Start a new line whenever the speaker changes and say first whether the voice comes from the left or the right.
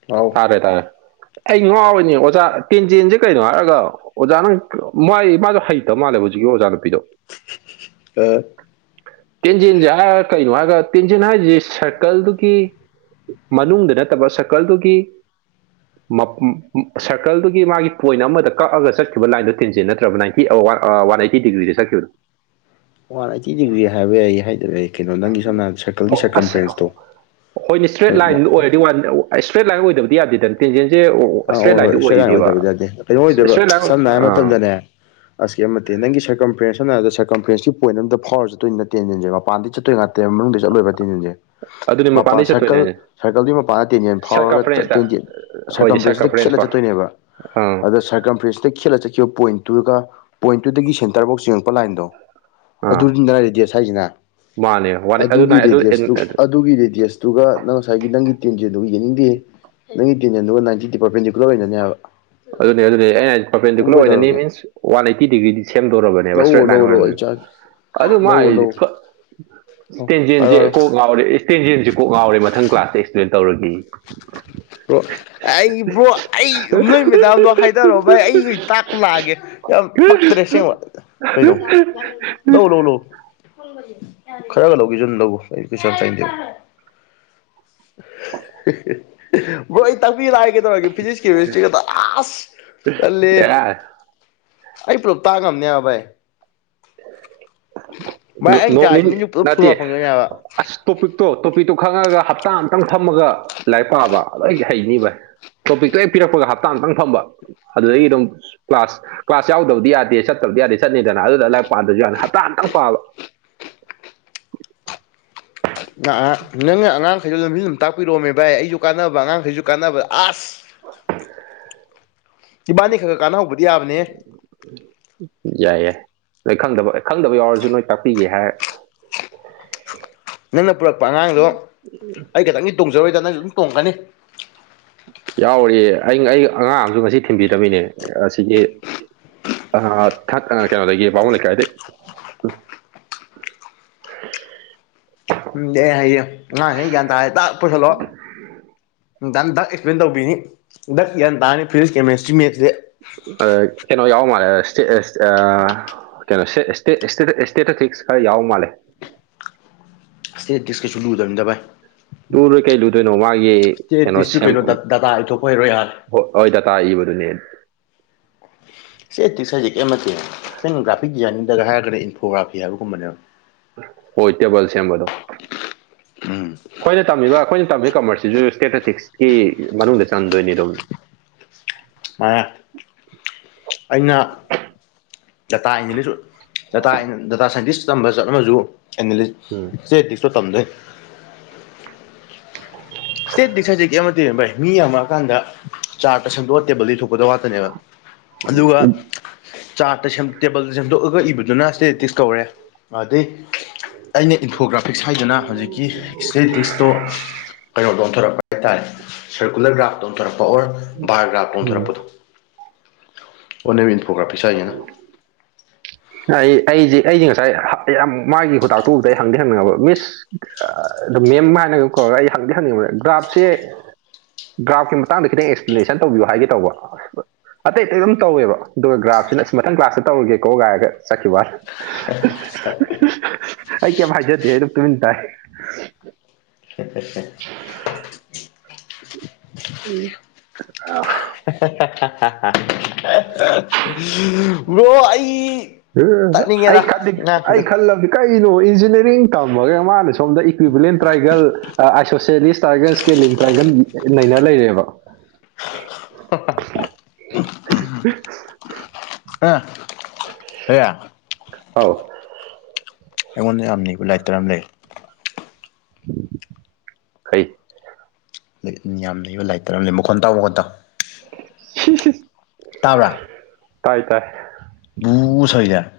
left: ꯑꯥꯎ
right: ꯀꯩꯇꯥꯔꯦ ꯑꯩ ꯉꯉꯥꯎꯣꯏꯅꯤ ꯑꯣꯖꯥ ꯄꯦꯟꯖꯦꯟꯁꯦ ꯀꯩꯅꯣ ꯍꯥꯏꯔꯒ ꯑꯣꯖꯥ ꯅꯪ ꯃꯥꯏ ꯃꯥꯗꯣ ꯍꯩꯇꯕ ꯃꯥꯜꯂꯦꯕ ꯍꯧꯖꯤꯛꯀꯤ ꯑꯣꯖꯥ ꯅꯨꯄꯤꯗꯣ
left: ꯑ
right: ꯇꯦꯟꯖꯤꯟꯁꯦ ꯀꯩꯅꯣ ꯍꯥꯏꯔꯒ ꯇꯦꯟꯖꯤꯟ ꯍꯥꯏꯔꯤꯁꯤ ꯁꯔꯀꯜꯗꯨꯒꯤ ꯃꯅꯨꯡꯗ ꯅꯠꯇꯕ ꯁꯀꯜꯗꯨꯒꯤ ꯁꯔꯀꯜꯗꯨꯒꯤ ꯃꯥꯒꯤ ꯄꯣꯏꯟ ꯑꯃꯗ ꯀꯛꯑꯒ ꯆꯠꯈꯤꯕ ꯂꯥꯏꯟꯗꯨ ꯇꯤꯟꯖꯦ ꯅꯠꯇ꯭ꯔꯕ ꯂꯥꯏꯟ ꯋꯥ ꯑꯩꯠꯇꯤ ꯗꯤꯒ꯭ꯔꯤꯗ ꯆ ꯀꯈꯤꯕꯌꯨ
left: ꯋꯥꯟ ꯑꯥꯏꯠꯇꯤ ꯗꯤꯒ꯭ꯔꯤ ꯍꯥꯏꯕ ꯌꯥ ꯑꯩ ꯍꯥꯏꯗꯕ ꯑꯩ ꯀꯩꯅꯣ ꯅꯪꯒꯤ ꯁꯣꯝꯅ ꯍꯥꯏ ꯁꯔꯀꯜꯒꯤ ꯁꯔꯀꯝ
right: ꯑꯁ
left: ꯐ꯭ꯔꯦꯟꯁꯇꯣ
right: ꯍꯣꯏꯅꯦ ꯏꯁꯇ꯭ꯔꯦꯠ
left: ꯍꯣꯏ
right: ꯂꯥꯏꯟ ꯑꯣꯏꯔꯗꯤ ꯋꯥꯟ ꯏꯁꯇ꯭ꯔꯦꯠ ꯂꯥꯏꯟ ꯑꯣꯏꯗꯕꯗꯤ ꯌꯗꯦꯗꯅ [unintelligible]
left: ꯑꯥ ꯍꯣꯏ ꯍꯣꯏ ꯏꯁꯇ꯭ꯔ ꯂꯥꯏꯟ ꯑꯣꯏꯗꯕ ꯌꯥꯗꯦ ꯀꯩꯅꯣ ꯑꯣꯏꯗꯕ
right: ꯏꯁꯇ꯭ꯔꯦꯠ ꯂꯥꯏꯟ
left: ꯁꯝꯅ ꯍꯥꯏ
right: ꯑꯥ
left: ꯃꯇꯝꯗꯅꯦ ꯑꯁꯤꯒꯤ ꯑꯃꯠꯇ ꯅꯪ ꯁꯔꯀꯝ ꯐ꯭ꯔꯦꯟꯁ ꯍꯥꯏꯅꯗ ꯁꯔꯀꯝ ꯐ꯭ꯔꯦꯟꯁꯀꯤ ꯄꯣꯏꯟ ꯑꯃꯗ ꯐꯥꯎꯔ ꯆꯠꯇꯣꯏ ꯅꯠꯇꯦꯟ ꯅꯦꯟꯁꯦ ꯃꯄꯥꯟꯗꯤ ꯆꯠꯇꯣꯏ ꯉꯥꯛ ꯇ ꯃꯅꯨꯡꯗ ꯆꯠꯂꯣꯏꯕ ꯇꯦꯟꯤꯟꯁꯦ
right: ꯑꯗꯨꯅꯦ
left: ꯃꯄꯥꯟ
right: ꯃꯄꯥꯟꯗꯩ ꯆꯠꯇꯣꯏꯅꯦ
left: ꯁꯔꯀꯜ
right: ꯍꯥꯏꯁꯦ
left: ꯁꯔꯀꯜꯗꯨ ꯃꯄꯥꯟꯗ ꯇꯦꯟꯖꯦꯜ ꯐꯥꯎꯔꯒ
right: ꯁꯔꯀꯐꯔꯦꯟꯁꯇ
left: ꯇꯦꯟꯖꯦꯜ
right: ꯍꯣꯏꯅꯦ ꯁꯔꯀꯐꯔꯦꯟꯁ
left: ꯦꯟꯦ
right: ꯐꯣꯔ
left: ꯆꯠꯇꯣꯏꯅꯦꯕ
right: ꯑꯪ
left: ꯑꯔ ꯀ꯭ꯔꯦꯟꯦꯠ ꯆꯈꯤꯕ ꯄꯣꯏꯟꯠꯇꯨꯒ ꯄꯣꯏꯟꯠꯇꯨꯗꯒꯤ ꯁꯦꯟꯇꯔꯐꯥꯎ ꯆꯡꯉꯛꯄ ꯂꯥꯏꯟꯗꯣ
right: ꯑꯥ
left: ꯑꯗꯨꯗꯨ ꯔꯦꯗꯤꯌꯁ ꯍꯥꯏꯁꯤꯅ
right: ꯃꯥꯅꯦ ꯋꯥꯟ ꯑꯗꯨꯅ
left: ꯑꯗꯨꯒꯤ
right: ꯑꯗꯨ
left: ꯔꯦꯗꯤꯌꯁꯇꯨ
right: ꯑꯦꯟ- ꯑꯗꯨ-
left: ꯑꯗꯨꯒꯤ ꯔꯦꯗꯤꯌꯁꯇ ꯑꯗꯨꯒ ꯅꯪ ꯉꯁꯥꯏꯒꯤ ꯅꯪꯒꯤ ꯇꯦꯟꯁꯦꯗꯨ ꯌꯦꯅꯤꯡꯗꯦ ꯅꯪꯒꯤ ꯇꯦꯟꯗꯨ ꯟ ꯗꯤꯄꯥꯔꯠꯃꯦꯟꯗꯤ ꯄꯨꯂꯣꯏ ꯑꯣꯏꯅꯅꯅꯦ ꯍꯥꯏꯕ
right: ꯑꯗꯨꯅꯤ ꯑꯗꯨꯅꯤ ꯑꯩꯅ
left: ꯑꯗꯨꯝ
right: ꯄꯔꯄꯦꯟꯗꯤꯀꯨꯂꯔ ꯑꯣꯏꯅꯅꯤ
left: ꯀꯩꯗꯧꯔꯒꯦ
right: ꯃꯤꯟꯁ ꯋꯥꯟ ꯑꯩꯠꯇꯤ ꯗꯤꯒ꯭ꯔꯤꯗꯤ ꯁꯦꯝꯗꯣꯔꯔꯕꯅꯦꯕ
left: ꯂꯧꯋꯣ
right: ꯏꯁꯇ꯭ꯔꯦꯠ ꯂꯥꯏꯟ
left: ꯂꯧꯋꯣ ꯂꯧꯋꯣ ꯑꯩ
right: ꯑꯣꯏꯔꯕꯅꯦꯕ
left: ꯆꯥꯒꯦ
right: ꯑꯗꯨ
left: ꯂꯧꯋꯣ
right: ꯃꯥꯗꯤ
left: ꯂꯧꯋꯣ ꯍꯥꯏꯔꯣ
right: ꯏꯁꯇꯦꯟꯖꯦꯟꯁꯦ
left: ꯍꯥꯏꯔꯣ
right: ꯀꯣꯛ ꯉꯥꯎꯔꯦ ꯏꯁꯇꯦꯟꯖꯦꯟꯁꯦ ꯀꯣꯛ ꯉꯥꯎꯔꯦ ꯃꯊꯪ ꯀ꯭ꯂꯥꯁꯇ ꯑꯦꯛꯁꯄ꯭ꯂꯦꯟ ꯇꯧꯔꯒ
left: ꯣ ꯑꯩꯕ꯭ꯔꯣ ꯑꯩ ꯅꯣꯏ ꯃꯗꯥꯝꯗꯣ ꯍꯥꯏꯗꯔꯑꯣ ꯚꯥꯏ ꯑꯩꯁꯨ ꯇꯥꯛꯄ ꯂꯥꯛꯑꯒꯦ ꯌꯥꯝ ꯄꯛꯇ꯭ꯔꯦ ꯁꯦꯡꯕ ꯀꯩꯗꯣ ꯂꯧ ꯂ ꯂ ꯈꯔꯒ ꯂꯧꯒꯦꯁꯨ ꯂꯧꯎ ꯑꯩ ꯀꯩꯗꯦ [unintelligible] ꯕ꯭ꯔꯣ ꯑꯩ ꯇꯥꯛꯄꯤꯔꯏ ꯀꯩꯗꯧꯔꯒꯦ ꯐꯤꯖꯤꯛꯁ ꯀꯦꯃꯤꯁꯇ꯭ꯔꯤꯒꯗ ꯑꯥꯁ ꯆꯠꯂ ꯑꯩ ꯄꯨꯂꯞ ꯇꯥ ꯉꯝꯅꯦꯕ ꯚꯥꯏ ꯚꯥꯏ ꯑꯩꯅ
right: ꯅꯣꯅꯤ
left: ꯇꯥꯔꯗꯤ ꯅꯪꯁꯨ ꯄꯨꯂꯞ ꯐꯨꯜ
right: ꯅꯥꯇ
left: ꯐꯪꯗꯣꯏꯅꯦꯕ
right: ꯑꯁ ꯇꯣꯄꯤꯛꯇꯣ ꯇꯣꯄꯤꯛꯇꯣ ꯈꯪꯉꯒ ꯍꯞꯇꯥ ꯑꯝꯇꯪ ꯐꯝꯃꯒ ꯂꯥꯏꯔꯤꯛ ꯄꯥꯕ ꯂꯣꯏ ꯍꯩꯅꯤꯕ ꯇꯣꯄꯤꯛꯇꯣ ꯍꯦꯛ ꯄꯤꯔꯛꯄꯒ ꯍꯞꯇꯥ ꯑꯃꯨꯇꯪ ꯐꯝꯕ ꯑꯗꯨꯗꯒꯤ ꯑꯗꯨꯝ ꯀ꯭ꯂꯥꯁ ꯀ꯭ꯂꯥꯁ ꯌꯥꯎꯗꯕꯗꯤ ꯌꯥꯗꯦ ꯁꯠꯇꯕꯗꯤ ꯌꯥꯗꯦ ꯆꯠꯅꯤꯗꯅ ꯑꯗꯨꯗ ꯂꯥꯏꯔꯤꯛ ꯄꯥꯗꯁꯨ ꯌꯥꯅꯤ ꯍꯞꯇꯥꯇꯪ ꯄꯥꯕ
left: ꯅꯪꯅ ꯑꯉꯥꯡꯈꯩꯁꯨ ꯂꯝꯕꯤ ꯑꯗꯨꯝ ꯇꯥꯛꯄꯤꯔꯛꯑꯣꯃꯦ ꯚꯥꯏ ꯑꯩꯁꯨ ꯀꯥꯟꯅꯕ ꯑꯉꯥꯡꯈꯩꯁꯨ ꯀꯥꯟꯅꯕ ꯑꯁ ꯏꯕꯥꯅꯤ ꯈꯛꯒ ꯀꯥꯟꯅꯍꯧꯕꯗꯤ ꯌꯥꯕꯅꯦ
right: ꯎ ꯌꯥꯏ ꯌꯥꯏ ꯅꯣꯏ ꯈꯪꯗꯕ ꯈꯪꯗꯕ ꯌꯥꯎꯔꯁꯨ ꯅꯣꯏ ꯇꯥꯛꯄꯤꯒꯦ ꯍꯥꯏ
left: ꯅꯪꯅ ꯄꯨꯔꯛꯄ ꯑꯉꯥꯡꯗꯣ ꯑꯩ ꯈꯤꯇꯪꯗꯤ ꯇꯣꯡꯖꯔꯣꯏꯗ ꯅꯪꯁꯨ ꯑꯗꯨꯝ ꯇꯣꯡꯉꯛꯀꯅꯤ
right: ꯌꯥꯎꯔꯤꯌꯦ ꯑꯩ ꯑꯩ ꯑꯉꯥꯡ ꯑꯃꯁꯁꯨ ꯉꯁꯤ ꯊꯤꯟꯕꯤꯗꯃꯤꯅꯦ ꯑꯁꯤꯒꯤ ꯊ ꯀꯩꯅꯣꯗꯒꯤ ꯥꯕꯨꯡ ꯂꯩꯀꯥꯏꯗꯩ
left: ꯎꯝ ꯑꯦ ꯍꯌꯦ ꯉꯍꯥ ꯍꯥꯏꯅ ꯒ꯭ꯌꯥꯟ ꯇꯥꯔꯦ ꯇ ꯄꯨꯁꯤꯜꯂꯣ ꯅꯨꯡ ꯗꯙꯛ ꯑꯦꯛꯁꯄ꯭ꯂꯦꯟ ꯇꯧꯕꯤꯅꯤ ꯗꯛ ꯒꯌꯥꯟ ꯇꯥꯅꯤ ꯐꯤꯖꯤꯛꯁ ꯀꯦꯃꯦꯁꯇ꯭ꯔꯤ ꯃꯦꯠꯁꯦ
right: ꯀꯩꯅꯣ ꯌꯥꯎ ꯃꯥꯜꯂꯦ ꯀꯩꯅꯣ ꯁꯦ ꯏꯁꯇꯦꯇꯠ ꯏꯁꯇꯦꯇ ꯐꯤꯛꯁ ꯈꯔ ꯌꯥꯎ ꯃꯥꯜꯂꯦ
left: ꯁ꯭ꯇꯦꯠꯇꯗꯤꯁꯀꯩꯁꯨ ꯂꯨꯗꯕꯅꯤ ꯚꯏ
right: ꯂꯨ ꯂꯣꯏ ꯀꯩ ꯂꯨꯗꯣꯏꯅꯣ ꯃꯥꯒꯤ ꯀꯩꯅꯣ
left: ꯁ꯭ꯇꯦꯇꯤꯛꯁꯇꯨ
right: ꯁꯦꯝ
left: ꯗꯇꯥ ꯏꯊꯣꯛꯄ ꯍꯩꯔꯣ ꯌꯥꯔꯦ
right: ꯍꯣꯏ ꯍꯣꯏ ꯇꯇꯥ ꯏꯕꯗꯨꯅꯦ
left: ꯁꯤꯇꯤꯛꯁꯦꯖꯤꯦꯛ ꯑꯃꯠꯇꯦ ꯁꯪ ꯒ꯭ꯔꯥꯐꯤꯛ ꯗꯤꯖꯥꯏꯅꯤꯡꯗꯒ ꯍꯥꯏꯔꯒꯗꯤ ꯏꯟꯐꯣꯒ꯭ꯔꯥꯐꯤ ꯍꯥꯏꯕꯒꯨꯝꯕꯅꯦꯕ
right: ꯍ ꯏꯇꯦ ꯄꯜꯁꯦꯝꯕꯗꯣ
left: ꯑꯝ
right: ꯑꯩꯈꯣꯏꯅ ꯇꯝꯃꯤꯕ ꯑꯩꯈꯣꯏꯅ ꯇꯝꯃꯤ ꯀꯃꯔꯁꯁꯤꯁꯨ ꯁ꯭ꯇꯦꯇꯇꯤꯛꯁꯀꯤ ꯃꯅꯨꯡꯗ ꯆꯟꯗꯣꯏꯅꯤꯗꯣ
left: ꯁꯨꯃꯥꯏ ꯑꯩꯅ ꯗꯇꯥ ꯑꯦꯅꯥꯂꯤꯁ ꯗꯇꯥ ꯗꯗꯥꯇꯥ ꯁꯥꯏꯟꯇꯤꯁ ꯇꯝꯕ ꯆꯠꯂꯝꯃꯁꯨ ꯑꯦꯂꯤꯁ
right: ꯎꯝ
left: ꯁꯤꯦꯗꯤꯛꯁꯨ ꯇꯝꯖꯩ ꯏꯁ꯭ꯇꯦꯠ ꯁꯖꯦꯀꯤ ꯑꯃꯠꯇ ꯚꯥꯏ ꯃꯤ ꯌꯥꯝꯃꯛꯑꯀꯥꯟꯗ ꯆꯥꯔꯇ ꯁꯦꯡꯗꯣꯛꯑ ꯇꯦꯕꯜꯗ ꯊꯣꯛꯄꯗ ꯋꯥꯠꯇꯅꯦꯕ ꯑꯗꯨꯒ ꯆꯥꯠꯇ ꯇꯦꯕꯜꯗ ꯁꯦꯝꯗꯣꯛꯑꯒ ꯏꯕꯗꯨꯅ ꯁꯇꯦꯛꯇꯤꯁ ꯀꯧꯔꯦ ꯑꯗꯩ ꯑꯩꯅ ꯏꯟꯊꯣꯒ꯭ꯔꯥꯐꯤꯛꯁ ꯍꯥꯏꯗꯅ ꯍꯧꯖꯤꯛꯀꯤ ꯏꯁꯇꯦꯇꯤꯛꯁꯇꯣ
right: [inaudible]
left: ꯀꯩꯅꯣꯗ ꯑꯣꯟꯊꯣꯔꯛꯄ ꯍꯥꯏꯇꯥꯔꯦ ꯁꯔꯀꯨꯂꯔ ꯒ꯭ꯔꯥꯐꯇ ꯑꯣꯟꯊꯣꯔꯛꯄ ꯑꯣꯔ ꯕꯥꯔ ꯒ꯭ꯔꯥꯐꯇ
right: ꯎꯝ
left: ꯑꯣꯟꯊꯣꯔꯛꯄꯗꯣ ꯑꯣꯟꯅꯕꯤ ꯏꯟꯐꯣꯒ꯭ꯔꯥꯐꯤꯁꯥꯏꯅ
right: ꯑꯩ ꯑꯩꯁꯦ ꯑꯩꯁꯦ ꯉꯁꯥꯏ ꯌꯥꯝ ꯃꯥꯒꯤ ꯍꯗꯥꯛꯇꯨ ꯎꯕꯗ ꯑꯩ ꯍꯪꯗꯤꯦ ꯍꯪꯅꯤꯡꯉꯕ ꯃꯤꯁ ꯑꯗꯨꯝ ꯃꯦꯝ ꯍꯥꯏꯅꯒ ꯀꯧꯔꯒ ꯑꯩ ꯍꯪꯗꯤꯦ ꯍꯪꯅꯤꯡꯕꯗ ꯗ꯭ꯔꯥꯐꯁꯦ ꯒ꯭ꯔꯥꯐꯀꯤ ꯃꯇꯥꯡ ꯇꯪ ꯑꯦꯛꯁꯄ꯭ꯂꯦꯅꯦꯁꯟ ꯇꯤꯌ ꯍꯥꯏꯒꯦ ꯇꯧꯕ ꯑꯇꯩ ꯑꯇꯩ ꯑꯗꯨꯝ ꯇꯧꯋꯦꯕ ꯑꯗꯨꯒ ꯒ꯭ꯔꯥꯐꯁꯤꯅ ꯑꯁ ꯃꯊꯪ ꯀ꯭ꯂꯥꯁꯇ ꯇꯧꯔꯒꯦꯀꯣ ꯥꯏꯔꯒ ꯆꯠꯈꯤꯕꯅꯤ
left: [inaudible]
right: ꯑꯩ ꯀꯩꯝ ꯍꯥꯏꯖꯗꯦ ꯑꯩ ꯑꯗꯨꯝ ꯇꯨꯃꯤꯟ ꯇꯥꯏ
left: ꯊꯦꯁꯦ
right: ꯎꯝ
left: ꯔ꯭ꯔꯣ ꯑꯩ
right: ꯎ ꯑꯩ
left: ꯇꯠꯅꯤꯡꯉꯦꯗ
right: ꯈꯗꯤ
left: ꯅꯪ
right: ꯑꯩ
left: ꯉꯥꯡꯉꯤꯗꯣ
right: ꯈ ꯜ ꯀꯩꯅꯣ ꯏꯟꯖꯤꯅꯤꯌꯥꯔꯤꯡ ꯇꯝꯃꯒ ꯃꯥꯅ ꯁꯣꯝꯗ ꯏꯀ꯭ꯋꯤꯕꯂꯦꯟ ꯇ꯭ꯔꯥꯏꯒꯦꯜ ꯑꯥꯏꯁꯣꯁꯦꯂꯤꯁ ꯇꯥꯏꯒꯔꯁ ꯀꯦꯂꯤꯝ ꯇ꯭ꯔꯥꯏꯒꯟ ꯅꯩꯅꯔ ꯂꯩꯔꯦꯕ [inaudible]
left: ꯑ ꯍꯌꯥ
right: ꯍꯥꯎ
left: ꯑꯩꯉꯣꯟꯗ ꯌꯥꯝ ꯕ ꯂꯥꯏꯇꯔ ꯑꯃ ꯂꯩ
right: ꯀꯩ
left: ꯌꯥꯝ ꯂꯩꯕ ꯂꯥꯏꯔꯤ ꯇꯔꯝ ꯂꯩ ꯃꯈꯣꯟ ꯇꯥꯎꯕꯒ ꯇ
right: [inaudible]
left: ꯇꯥꯕꯔꯥ
right: ꯇꯥꯏ ꯇꯥꯏ
left: ꯕꯨ ꯁꯣꯏꯗ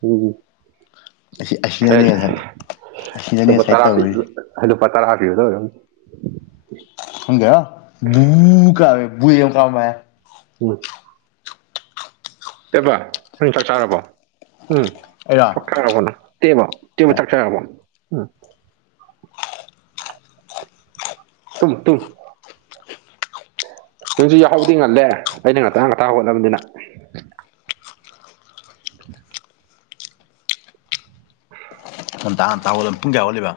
right: ꯎꯝ [unintelligible]
left: ꯑꯁꯤꯅꯅꯦ
right: ꯇꯔ
left: ꯉꯁꯥꯏ ꯑꯁꯤꯅꯅꯦ ꯉꯁꯥꯏ ꯇꯧꯔꯤꯁꯦ
right: ꯑꯗꯨꯜꯣ ꯄ ꯇꯔ ꯍꯥꯞꯄꯤꯌꯗꯣꯔ
left: ꯈꯪꯗꯦ [unintelligible]
right: [unintelligible] ꯆꯕ ꯅꯪ ꯆꯥꯛ ꯆꯥꯔꯕꯣ ꯎꯝ
left: ꯑꯩꯔꯣ
right: ꯆꯥꯛ ꯆꯥꯔꯕꯣꯅ ꯇꯦꯕꯣ ꯇꯦꯝꯕ ꯆꯥꯛꯆꯔꯕꯣ ꯎꯝ ꯇꯨꯝꯃꯨ ꯇꯨꯝꯃꯨ ꯅꯪꯁꯨ ꯌꯥꯍꯧꯗꯤ ꯉꯜꯂꯦ ꯑꯩꯅ ꯉꯥꯛꯇꯥ ꯉꯥꯛꯇꯥ ꯍꯣꯠꯅꯕꯅꯤꯅ
left: ꯉꯟꯇꯥ ꯉꯟꯇꯥ ꯍꯧꯒꯠꯂꯃꯤ ꯄꯨꯡ ꯀꯌꯥ ꯍꯧꯒꯠꯂꯤꯕ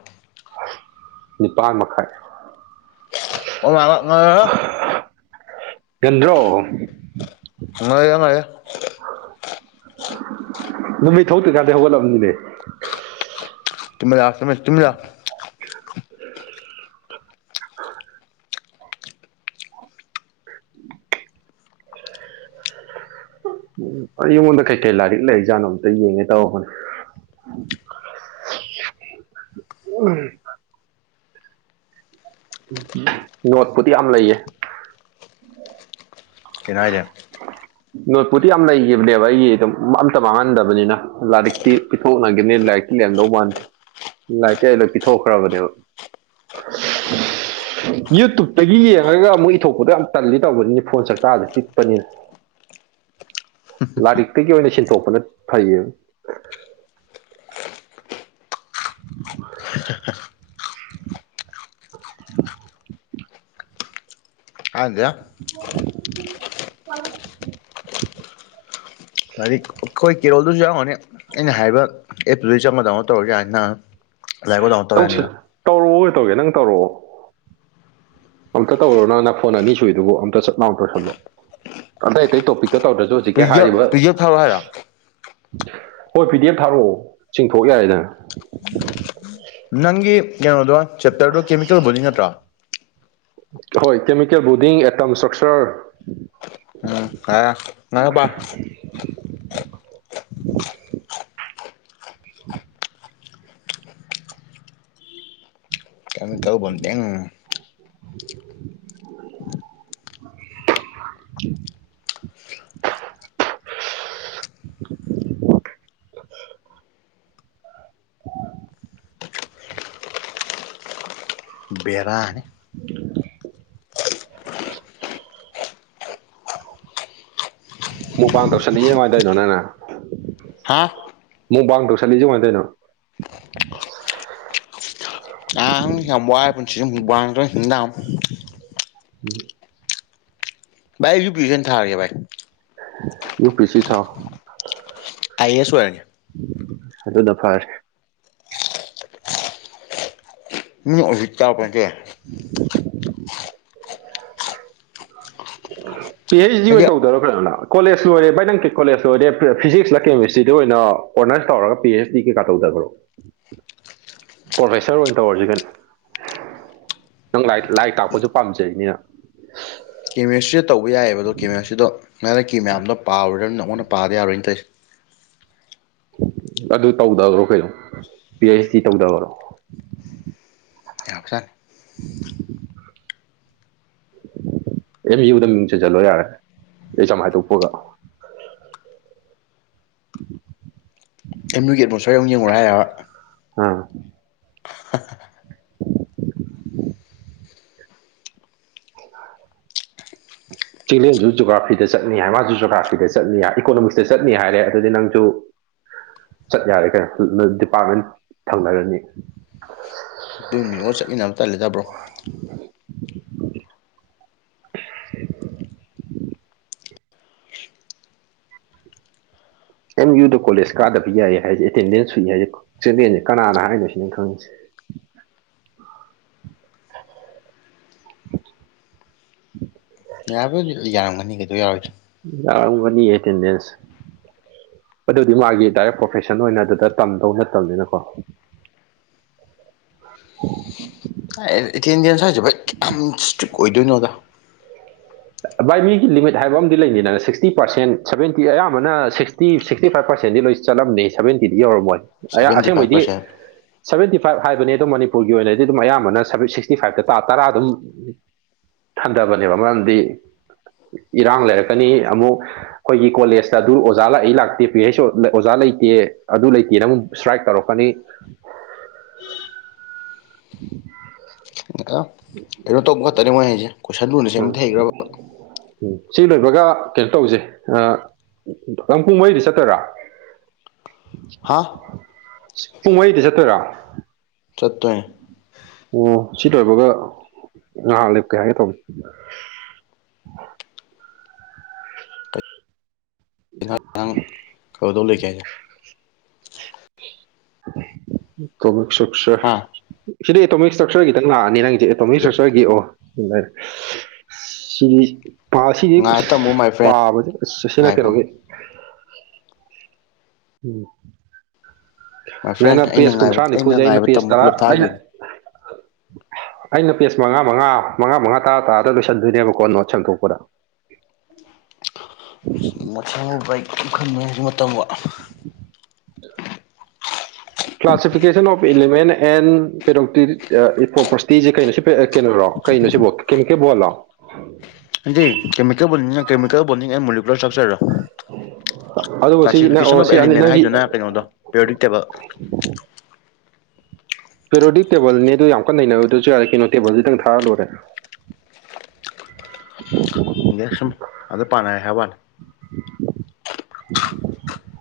right: ꯅꯤꯄꯥꯥꯟ ꯃꯈꯥꯏ
left: [unintelligible]
right: ꯉꯟꯗ꯭ꯔꯣ
left: ꯍꯂꯧ [unintelligible]
right: ꯅꯨꯃꯤꯠ ꯊꯧꯛꯇꯔꯤꯀꯥꯟꯗ ꯍꯧꯒꯠꯂꯝꯕꯅꯤꯅꯦ
left: [unintelligible]
right: ꯎꯝ ꯑꯩꯉꯣꯟꯗ ꯀꯩꯀꯩ ꯂꯥꯏꯔꯤꯛ ꯂꯩ ꯖꯥꯠꯣ ꯑ ꯑꯃꯝꯇ ꯌꯦꯡꯉꯦ ꯇꯧꯔꯕꯅꯦ ꯎꯝ ꯅꯣꯠꯄꯨꯗꯤ ꯌꯥꯝ ꯂꯩꯌꯦ
left: ꯀꯩꯅꯣ ꯍꯥꯏꯖꯦ
right: ꯅꯣꯠꯄꯨꯗꯤ ꯌꯥꯝ ꯂꯩꯈꯤꯕꯅꯦꯕ ꯑꯩꯒꯤ ꯑꯗꯨꯝ ꯑꯝꯇ ꯃꯥꯡꯍꯟꯗꯕꯅꯤꯅ ꯂꯥꯏꯔꯤꯛꯇꯤ ꯄꯤꯊꯣꯛꯅꯈꯤꯅꯤ ꯂꯥꯏꯔꯤꯛꯇ ꯂꯦꯝꯗꯧ ꯃꯥꯟꯗꯦ ꯂꯥꯏꯔꯤ ꯀꯩꯗ ꯄꯤꯊꯣꯛꯈ꯭ꯔꯕꯅꯦꯕ ꯌꯨꯇꯨꯞꯇꯒꯤ ꯌꯦꯡꯉꯒ ꯑꯃꯨꯛ ꯏꯊꯣꯛꯄꯗꯣ ꯌꯥꯝ ꯇꯜꯂꯤ ꯇꯧꯕꯅꯤꯅ ꯐꯣꯟ ꯆꯔꯇꯥꯥꯔꯗꯤꯦ ꯄꯤꯛꯄꯅꯤꯅ ꯂꯥꯏꯔꯤꯛꯇꯒꯤ ꯑꯣꯏꯅ ꯁꯤꯟꯊꯣꯛꯄꯅ ꯐꯩꯌꯦ [inaudible]
left: [unintelligible]
right: [inaudible]
left: ꯍꯥꯏꯗꯤ ꯑꯩꯈꯣꯏ ꯀꯦꯔꯣꯜꯗꯨꯁꯨ ꯌꯥꯎꯔꯅꯤ ꯑꯩꯅ ꯍꯥꯏꯔꯤꯕ ꯑꯦꯞꯇꯨꯗꯩ ꯆ ꯃꯗꯧꯅ ꯇꯧꯔꯁꯨ ꯌꯥ ꯅꯍꯥꯟ
right: ꯀꯧꯁ ꯇꯧꯔꯛꯑꯣ ꯇꯧꯒꯦ ꯅꯪ ꯇꯧꯔꯛꯑꯣ ꯑꯝꯇ ꯇꯧꯔꯣ ꯅꯪ ꯅꯅ ꯐꯣꯟ ꯑꯅꯤ ꯁꯨꯏꯗꯨꯕꯨ ꯑꯝꯇ ꯆꯠ ꯂꯥꯎ ꯇꯣꯏꯁꯜꯂꯣ ꯑꯇꯩ ꯑꯇꯩ ꯇꯣꯄꯤꯛ ꯇ ꯇꯧꯗ꯭ꯔꯁꯨ ꯍꯧꯖꯤꯛꯀꯤ
left: ꯄꯤꯗꯤ
right: ꯍꯥꯏꯔꯤꯕ
left: ꯑꯦꯐ ꯄꯤꯗꯤ ꯑꯦꯐ ꯊꯥꯔꯛꯑꯣ ꯍꯥꯏꯔꯣ
right: ꯍꯣꯏ ꯐꯤꯗꯤ ꯑꯦꯐ ꯊꯥꯔꯛꯑꯣ ꯆꯤꯡꯊꯣꯛ ꯌꯥꯔꯦꯗ
left: ꯅꯪꯒꯤ ꯀꯩꯅꯣꯗꯣ ꯆꯦꯞꯇꯔꯗꯣ ꯀꯦꯃꯤꯀꯦꯜꯕꯨꯗꯤ ꯅꯠꯇ꯭ꯔꯣ
right: ꯍꯣꯏ ꯀꯦꯃꯤꯀꯦꯜ ꯕꯨꯗꯤꯡ ꯑꯦꯇꯝ ꯏꯁꯇ꯭ꯔꯛꯆꯔ
left: [unintelligible] [unintelligible]
right: [inaudible] [inaudible] [inaudible] [inaudible]
left: ꯕꯔꯥꯅꯤ
right: [inaudible] ꯃꯨꯛꯄꯥꯡ ꯇꯧꯁꯟꯅꯤꯡꯉꯤ ꯀꯃꯥꯏꯅꯗꯧꯅꯣ ꯅꯪꯅ
left: ꯍꯥꯥ
right: ꯃꯛ ꯄꯥꯡ ꯇꯧꯁꯠꯛꯁꯤ ꯀꯃꯥꯏꯅꯩꯅꯣ
left: ꯑꯪ ꯌꯥꯝ ꯋꯥꯏ ꯄꯨꯟꯁꯤꯁꯦ ꯃꯨꯛꯕꯥꯛ ꯇꯧꯔꯤ ꯍꯤꯡ ꯇꯥꯃꯤ
right: ꯎꯝ
left: ꯚꯥꯏ ꯑꯩꯁꯨ ꯄꯤꯨꯖꯟ ꯊꯥꯔꯒꯦꯚꯥꯏ
right: ꯌꯨ ꯄꯤꯁꯤ ꯊꯥꯎ
left: ꯑꯥꯏ ꯑꯦ ꯑꯦꯁ ꯑꯣꯏꯔꯒꯦ
right: ꯑꯗꯨꯅ ꯐꯔ‌ꯦ
left: ꯃꯤ ꯍꯧꯖꯤꯛ ꯆꯥ [unintelligible]
right: [inaudible] ꯄꯤ ꯍꯩꯆ ꯗꯤ
left: ꯍꯥꯏꯗꯤ
right: ꯑꯣꯏꯅ ꯇꯧꯗꯔ‌ꯣ ꯀꯣꯂꯦꯖ ꯂꯣꯏꯔꯦ ꯚꯥꯏ ꯅꯪ ꯀꯣꯂꯦꯖ ꯂꯣꯏꯔꯦ ꯐꯤꯖꯤꯛꯁꯂ ꯀꯦꯃꯤꯁꯇ꯭ꯔꯤꯗ ꯑꯣꯏꯅ ꯑꯣꯅꯔꯁ ꯇꯧꯔꯒ ꯄꯤ ꯑꯩꯆ ꯗꯤ ꯀꯩꯀꯥ ꯇꯧꯊꯈꯔꯣ ꯄ꯭ꯔꯣꯐꯦꯁꯔ ꯑꯣꯏꯅ ꯇꯧꯔꯁꯤ ꯀꯩꯅ ꯅꯪ ꯂꯥꯏꯛ ꯂꯥꯏꯔꯤꯛ ꯇꯥꯛꯄꯁꯨ ꯄꯥꯝꯖꯩꯅꯤꯅ
left: ꯀꯦꯃꯦꯁꯇ꯭ꯔꯤꯗ ꯇꯧꯕ ꯌꯥꯏꯌꯦꯕ ꯑꯗ‌ꯣ ꯀ‌ꯦꯃꯦꯁꯇꯔꯤꯗꯣ ꯃꯔꯛꯀꯤ ꯃꯌꯥꯝꯗꯣ ꯄꯥꯎꯔꯨ ꯑꯃꯨꯛ ꯍꯟꯅ ꯄꯥꯗ ꯌꯥꯔꯣꯏꯅ‌ꯦ ꯇꯧꯏꯁꯦ
right: ꯑꯗꯨ ꯇꯧꯗꯈ꯭ꯔꯣ ꯀꯩꯅꯣ ꯄꯤ ꯑꯩꯆ ꯗꯤ ꯇꯧꯗꯈ꯭ꯔꯣ
left: ꯌꯥꯕꯖꯥꯠꯅꯤ
right: [unintelligible] ꯑꯦꯝ ꯌꯨꯗ ꯃꯤꯡ ꯆꯟꯖꯜꯂꯣ ꯌꯥꯔꯦ ꯑꯦꯛꯖꯥꯝ ꯍꯥꯏꯗꯣꯛꯄꯒ [unintelligible]
left: ꯑꯦꯝ ꯌꯨꯒꯤ ꯑꯦꯠꯃ‌ꯣꯁꯐꯤꯌꯥꯔ ꯑꯃꯨꯛ ꯌꯦꯡꯉꯨꯔ‌ꯣ ꯍꯥꯏꯔꯕ
right: ꯑꯥ [unintelligible] ꯆꯤꯡꯂ‌ꯦꯟꯁꯨ ꯖ‌ꯣꯒ꯭ꯔꯥꯐꯤꯗ ꯆꯠꯅꯤ ꯍꯥꯏ ꯃꯥꯁꯨ ꯖꯣꯒ꯭ꯔꯥꯐꯤꯗ ꯆꯠꯅꯤ ꯏꯀꯣꯅꯣꯃꯤꯛꯁꯇ ꯆꯠꯅꯤ ꯍꯥꯏꯔꯦ ꯑꯗꯨꯗꯤ ꯅꯪꯁꯨ ꯆꯠ ꯌꯥꯔꯦ ꯀꯩꯅꯣ ꯅ ꯗꯤꯄꯥꯔꯠꯃꯦꯟ ꯊꯪꯅꯔꯅꯤ
left: ꯔ‌ꯣꯃꯤꯌ‌ꯣ ꯆꯠꯃꯤꯟꯅꯕ ꯇꯜꯂꯤꯗ ꯕ꯭ꯔꯣ
right: [unintelligible] ꯑꯦꯝ ꯌꯨꯗ ꯀꯣꯂꯦꯖ ꯀꯥꯗꯕ ꯌꯥꯏ ꯍꯥꯏꯁꯦ ꯑꯦꯇꯦꯟꯗꯦꯟꯁ ꯁꯨꯏ ꯍꯥꯏꯁꯦ ꯆꯦꯂꯦꯟꯁꯦ ꯀꯅꯥꯅ ꯍꯥꯏꯅꯣ ꯁꯤꯅ‌ꯦ ꯑꯩ ꯈꯪꯉꯤꯁꯦ
left: ꯌꯥꯕꯨꯗꯤ ꯌꯥꯔꯝꯒꯅꯤ ꯀꯩꯗꯧ ꯌꯥꯔꯣꯏꯗꯔꯤ
right: ꯌꯥꯔꯝꯒꯅꯤ ꯑꯦꯇꯦꯟꯗꯦꯟꯁ ꯑꯗꯨꯗꯤ ꯃꯥꯒꯤ ꯗꯥꯏꯔꯦꯛ ꯄ꯭ꯔꯣꯐꯦꯁꯟ ꯑꯣꯏꯅ ꯑꯗꯨꯗ ꯇꯝꯗꯧ ꯅꯠꯇꯕꯅꯤꯅꯀꯣ [unintelligible]
left: ꯏ ꯑ‌ꯦꯇ‌ꯦꯟꯗ‌ꯦꯟꯁ ꯍꯥꯏꯖꯤ ꯚꯥꯏ ꯀꯌꯥꯝ ꯏꯁꯇ꯭ꯔꯤꯛ ꯑꯣꯏꯗꯣꯏꯅꯣꯗ
right: ꯚꯥꯏ ꯃꯤꯒꯤ ꯂꯤꯃꯤꯠ ꯍꯥꯏꯕ ꯑꯃꯗꯤ ꯂꯩꯅꯤꯗꯅ ꯁꯤꯛꯁꯇꯤ ꯄꯥꯔꯁꯦꯟ ꯁꯕꯦꯟꯇꯤ ꯑꯌꯥꯝꯕꯅ ꯁꯤꯛꯁ ꯇꯤ ꯁꯤꯛꯁꯇꯤ ꯐꯥꯏꯚ ꯄꯥꯔꯁꯦꯟꯗꯤ ꯂꯣꯏ ꯆꯠꯂꯝꯅꯤ ꯁꯕꯦꯟꯇꯤꯗꯤ ꯌꯧꯔꯝꯃꯣꯏ ꯑꯌꯥ
left: ꯁꯚꯦꯟꯇꯤ ꯐꯥꯏꯚ
right: ꯑꯁꯦꯡꯕꯩꯗꯤ
left: ꯄꯥꯔꯁꯦꯟ
right: ꯁꯕꯦꯟꯇꯤ ꯐꯥꯏꯚ ꯍꯥꯏꯕꯅꯤ ꯑꯗ‌ꯣ ꯃꯅꯤꯄꯨꯔꯒꯤ ꯑꯣꯏꯅꯗꯤ ꯑꯗꯨꯝ ꯑꯌꯥꯝꯕꯅ ꯁꯁꯤꯛꯁꯇꯤ ꯐꯥꯏꯚꯇ ꯇꯥ ꯇꯔꯥ ꯗꯨ ꯍꯟꯊꯕꯅꯦꯕ ꯃꯔꯝꯗꯤ ꯏꯔꯥꯡ ꯂꯩꯔꯛꯀꯅꯤ ꯑꯃꯨꯛ ꯑꯩꯈꯣꯏꯒꯤ ꯀꯣꯂꯦꯖꯇ ꯑꯗꯨ ꯑꯣꯖꯥ ꯂꯥꯛꯏ ꯂꯥꯛꯇꯦ ꯄꯤ ꯍꯩꯁ ꯑꯣꯖꯥ ꯂꯩꯇꯦ ꯑꯗꯨ ꯂꯩꯇꯦꯅ ꯑꯃꯨꯛ ꯏꯁꯇ꯭ꯔꯥꯏꯛ ꯇꯧꯔꯛꯀꯅꯤ [unintelligible]
left: ꯀꯩꯅ‌ꯣ ꯇꯧꯕ ꯈꯛꯇꯅ‌ꯦ ꯃꯣꯏ ꯍꯩꯖꯦ
right: ꯎꯝ ꯎꯝ ꯁꯤ ꯂꯣꯏꯕꯒ ꯀꯩꯅꯣ ꯇꯧꯁꯦ ꯑꯥ ꯅꯪ ꯄꯨꯡ ꯃꯔꯤꯗ ꯆꯠꯇ‌ꯣꯏꯔꯥ
left: ꯍꯥ
right: ꯄꯨꯡ ꯃꯔꯤꯗ ꯆꯠꯇꯣꯏꯔꯥ
left: ꯆꯠꯇ‌ꯣꯏꯟ
right: ꯑꯣ ꯁꯤ ꯂ‌ꯣꯏꯕꯒ ꯉꯥꯏꯍꯥꯛ ꯂꯦꯞꯀꯦ ꯍꯥꯏꯒꯦ ꯇꯧꯕꯅꯤ
left: ꯅ [inaudible] ꯀꯗꯗꯧ ꯂꯩꯒꯦ ꯍꯥꯏꯁꯦ
right: [unintelligible] ꯑꯦꯇꯣꯃꯤꯛ ꯏꯁꯇ꯭ꯔꯛꯆꯔ
left: ꯍꯥ
right: ꯁꯤꯗ ꯑꯦꯇꯣꯃꯤꯛ ꯏꯁꯇ꯭ꯔꯛꯆꯔꯒꯤꯗꯪ ꯂꯥꯛꯑꯅꯤ ꯅꯪꯁꯦ ꯑꯦꯇꯣꯃꯤꯛ ꯏꯁꯇ꯭ꯔꯛꯆꯔꯒꯤ ꯑꯣ [unintelligible] ꯁꯤ ꯁꯤꯗꯤ
left: ꯉꯥꯏ
right: ꯑꯁ
left: ꯇꯝꯃꯨ ꯃꯥꯏ ꯐ꯭ꯔꯦꯟ
right: ꯄꯥꯕꯁ‌ꯦ ꯁꯤꯅ
left: ꯉꯥꯏ ꯇꯝꯃꯨ
right: ꯀꯩꯅꯣꯒꯤ ꯎꯝ
left: ꯃꯥꯏ ꯐ꯭ꯔꯦꯟ
right: ꯅꯪꯅ
left: ꯑꯩꯅ
right: ꯄꯦꯖ
left: ꯉꯥꯏꯕ
right: ꯀꯨꯟꯊ꯭ꯔꯥ ꯅꯤꯐꯨꯖ‌ꯦ ꯑꯩꯅ
left: ꯉꯥꯏꯕ
right: ꯄꯦꯖ
left: ꯇꯝꯃꯨ
right: ꯇꯔꯥ
left: ꯄꯨꯂꯞ
right: ꯑꯩꯅ
left: ꯊꯥꯈꯤꯕꯅꯤ
right: [unintelligible] ꯑꯩꯅ ꯄꯦꯖ ꯃꯉꯥ ꯃꯉꯥ ꯃꯉꯥ ꯃꯉꯥ ꯇꯔꯥ ꯇꯔꯥꯗ ꯂꯣꯏꯁꯤꯟꯗꯣꯏꯅꯦꯕꯀꯣ ꯅꯣꯠ ꯁ‌ꯦꯝꯗꯣꯛꯄꯗ
left: ꯃꯁꯪ ꯕꯥꯏꯛ [unintelligible] ꯃ ꯇꯝꯕ
right: [unintelligible] ꯀ꯭ꯂꯥꯁꯤꯐꯤꯀꯦꯁꯟ ꯑꯣꯐ ꯏꯂꯤꯃꯦꯟ ꯑꯦꯟ ꯄ꯭ꯔꯣꯄꯔꯁꯤꯇꯤꯁꯦ ꯀꯩꯅꯣꯁꯨ ꯀꯩꯅꯔꯣ ꯀꯩꯅꯣ ꯁꯤꯕꯣ ꯀꯦꯝ ꯀꯦꯕꯣꯜꯂꯣ
left: ꯍꯥꯏꯗꯤ ꯀꯦꯃꯤꯀꯣꯜ ꯕꯣꯟꯗꯥꯡꯅ ꯀꯦꯃꯤꯀꯣꯜ ꯕꯣꯟꯗꯥꯡꯅ ꯅꯦꯟ ꯃꯣꯀꯂꯔ ꯁ꯭ꯔꯛꯆꯔ
right: ꯑꯗꯨꯕꯨ ꯁꯤ ꯅꯪ
left: ꯀ꯭ꯂꯥꯁꯤꯐꯤꯀꯦꯁꯟ
right: ꯑꯣ
left: ꯑꯣꯐ
right: ꯁꯤ
left: ꯑꯦꯂꯤꯃꯦꯟ
right: ꯅꯪꯒꯤ
left: ꯍꯥꯏꯗꯨꯅ ꯀꯩꯅꯣꯗꯣ ꯄ꯭ꯌꯣꯗꯤꯛꯇꯦꯕꯜ
right: ꯄꯦꯔꯣꯗꯤꯛ ꯇꯦꯕꯜꯅꯤ ꯑꯗꯨ ꯌꯥꯝ ꯀꯟꯅ ꯅꯩꯅꯕꯗꯨꯁꯨ ꯌꯥꯔ ꯀꯩꯅꯣ ꯇꯦꯕꯜꯗꯤꯇꯪ ꯊꯥꯔ ꯂꯣꯏꯦ
left: ꯏꯦ ꯁꯨꯝ ꯑ ꯑꯗꯨꯗ ꯄꯥꯅ ꯍꯥꯏꯕꯅꯤ
right: [unintelligible]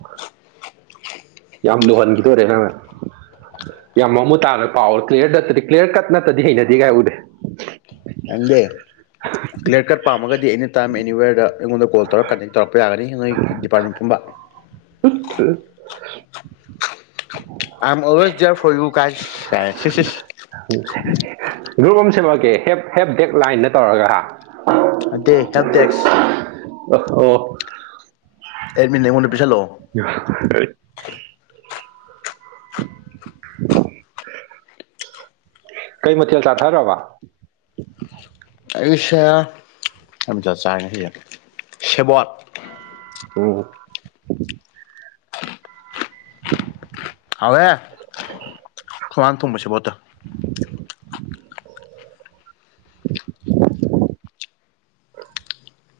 right: ꯌꯥꯝ ꯂꯨꯍꯟꯈꯤꯗꯣꯏꯔꯦ ꯅꯪꯅ ꯌꯥꯝ ꯃꯃꯨ ꯇꯥꯔꯣꯏ ꯄꯥꯎ ꯀ꯭ꯂꯤꯌꯥꯌꯔ ꯅꯠꯇꯗꯤ ꯀ꯭ꯂꯤꯌꯥꯔ ꯀꯠ ꯅꯠꯇꯗꯤ ꯍꯩꯅꯗꯤ ꯀꯥꯏ ꯎꯗꯦ
left: ꯍꯗ ꯀ꯭ꯂꯤꯌꯥꯔ ꯀꯠ ꯄꯥꯝꯃꯒꯗꯤ ꯑꯦꯅꯤ ꯇꯥꯏꯝ ꯑꯦꯅꯤꯋꯦꯔꯗ ꯑꯩꯉꯣꯟꯗ ꯀꯣꯜ ꯇꯧꯔꯒ ꯀꯟꯗꯦꯛ ꯇꯧꯔꯛꯄ ꯌꯥꯒꯅꯤ ꯅꯣꯏ ꯗꯤꯄꯥꯔꯠꯃꯦꯟ ꯄꯨꯝꯕ
right: [unintelligible]
left: [unintelligible]
right: [unintelligible] ꯒ꯭ꯔꯨꯞ ꯑꯃ ꯁꯦꯝꯃꯛꯀꯦ ꯍꯦꯞ ꯍꯦꯞ ꯗꯦꯛ ꯂꯥꯏꯟꯗ ꯇꯧꯔꯒ
left: ꯑꯗꯦ ꯌꯥꯝ ꯗꯁ
right: ꯑ ꯑꯣ
left: ꯑꯦꯗꯃꯤꯠ ꯅ ꯑꯩꯉꯣꯟꯗ ꯄꯤꯁꯜꯂꯣ
right: [unintelligible] ꯀꯩ ꯃꯆꯦꯜ ꯁꯥꯥ ꯊꯔꯣꯕ
left: ꯑꯩꯁꯦ ꯑꯃꯇ ꯆꯥꯉꯩꯁꯦ ꯁꯦꯕꯣꯠ
right: ꯑꯣ [unintelligible]
left: ꯍꯋꯦ ꯑꯩꯈꯣꯏꯃꯅ ꯊꯣꯡꯁꯕ ꯁꯦꯕꯣꯠꯇꯣ
right: [inaudible] [inaudible]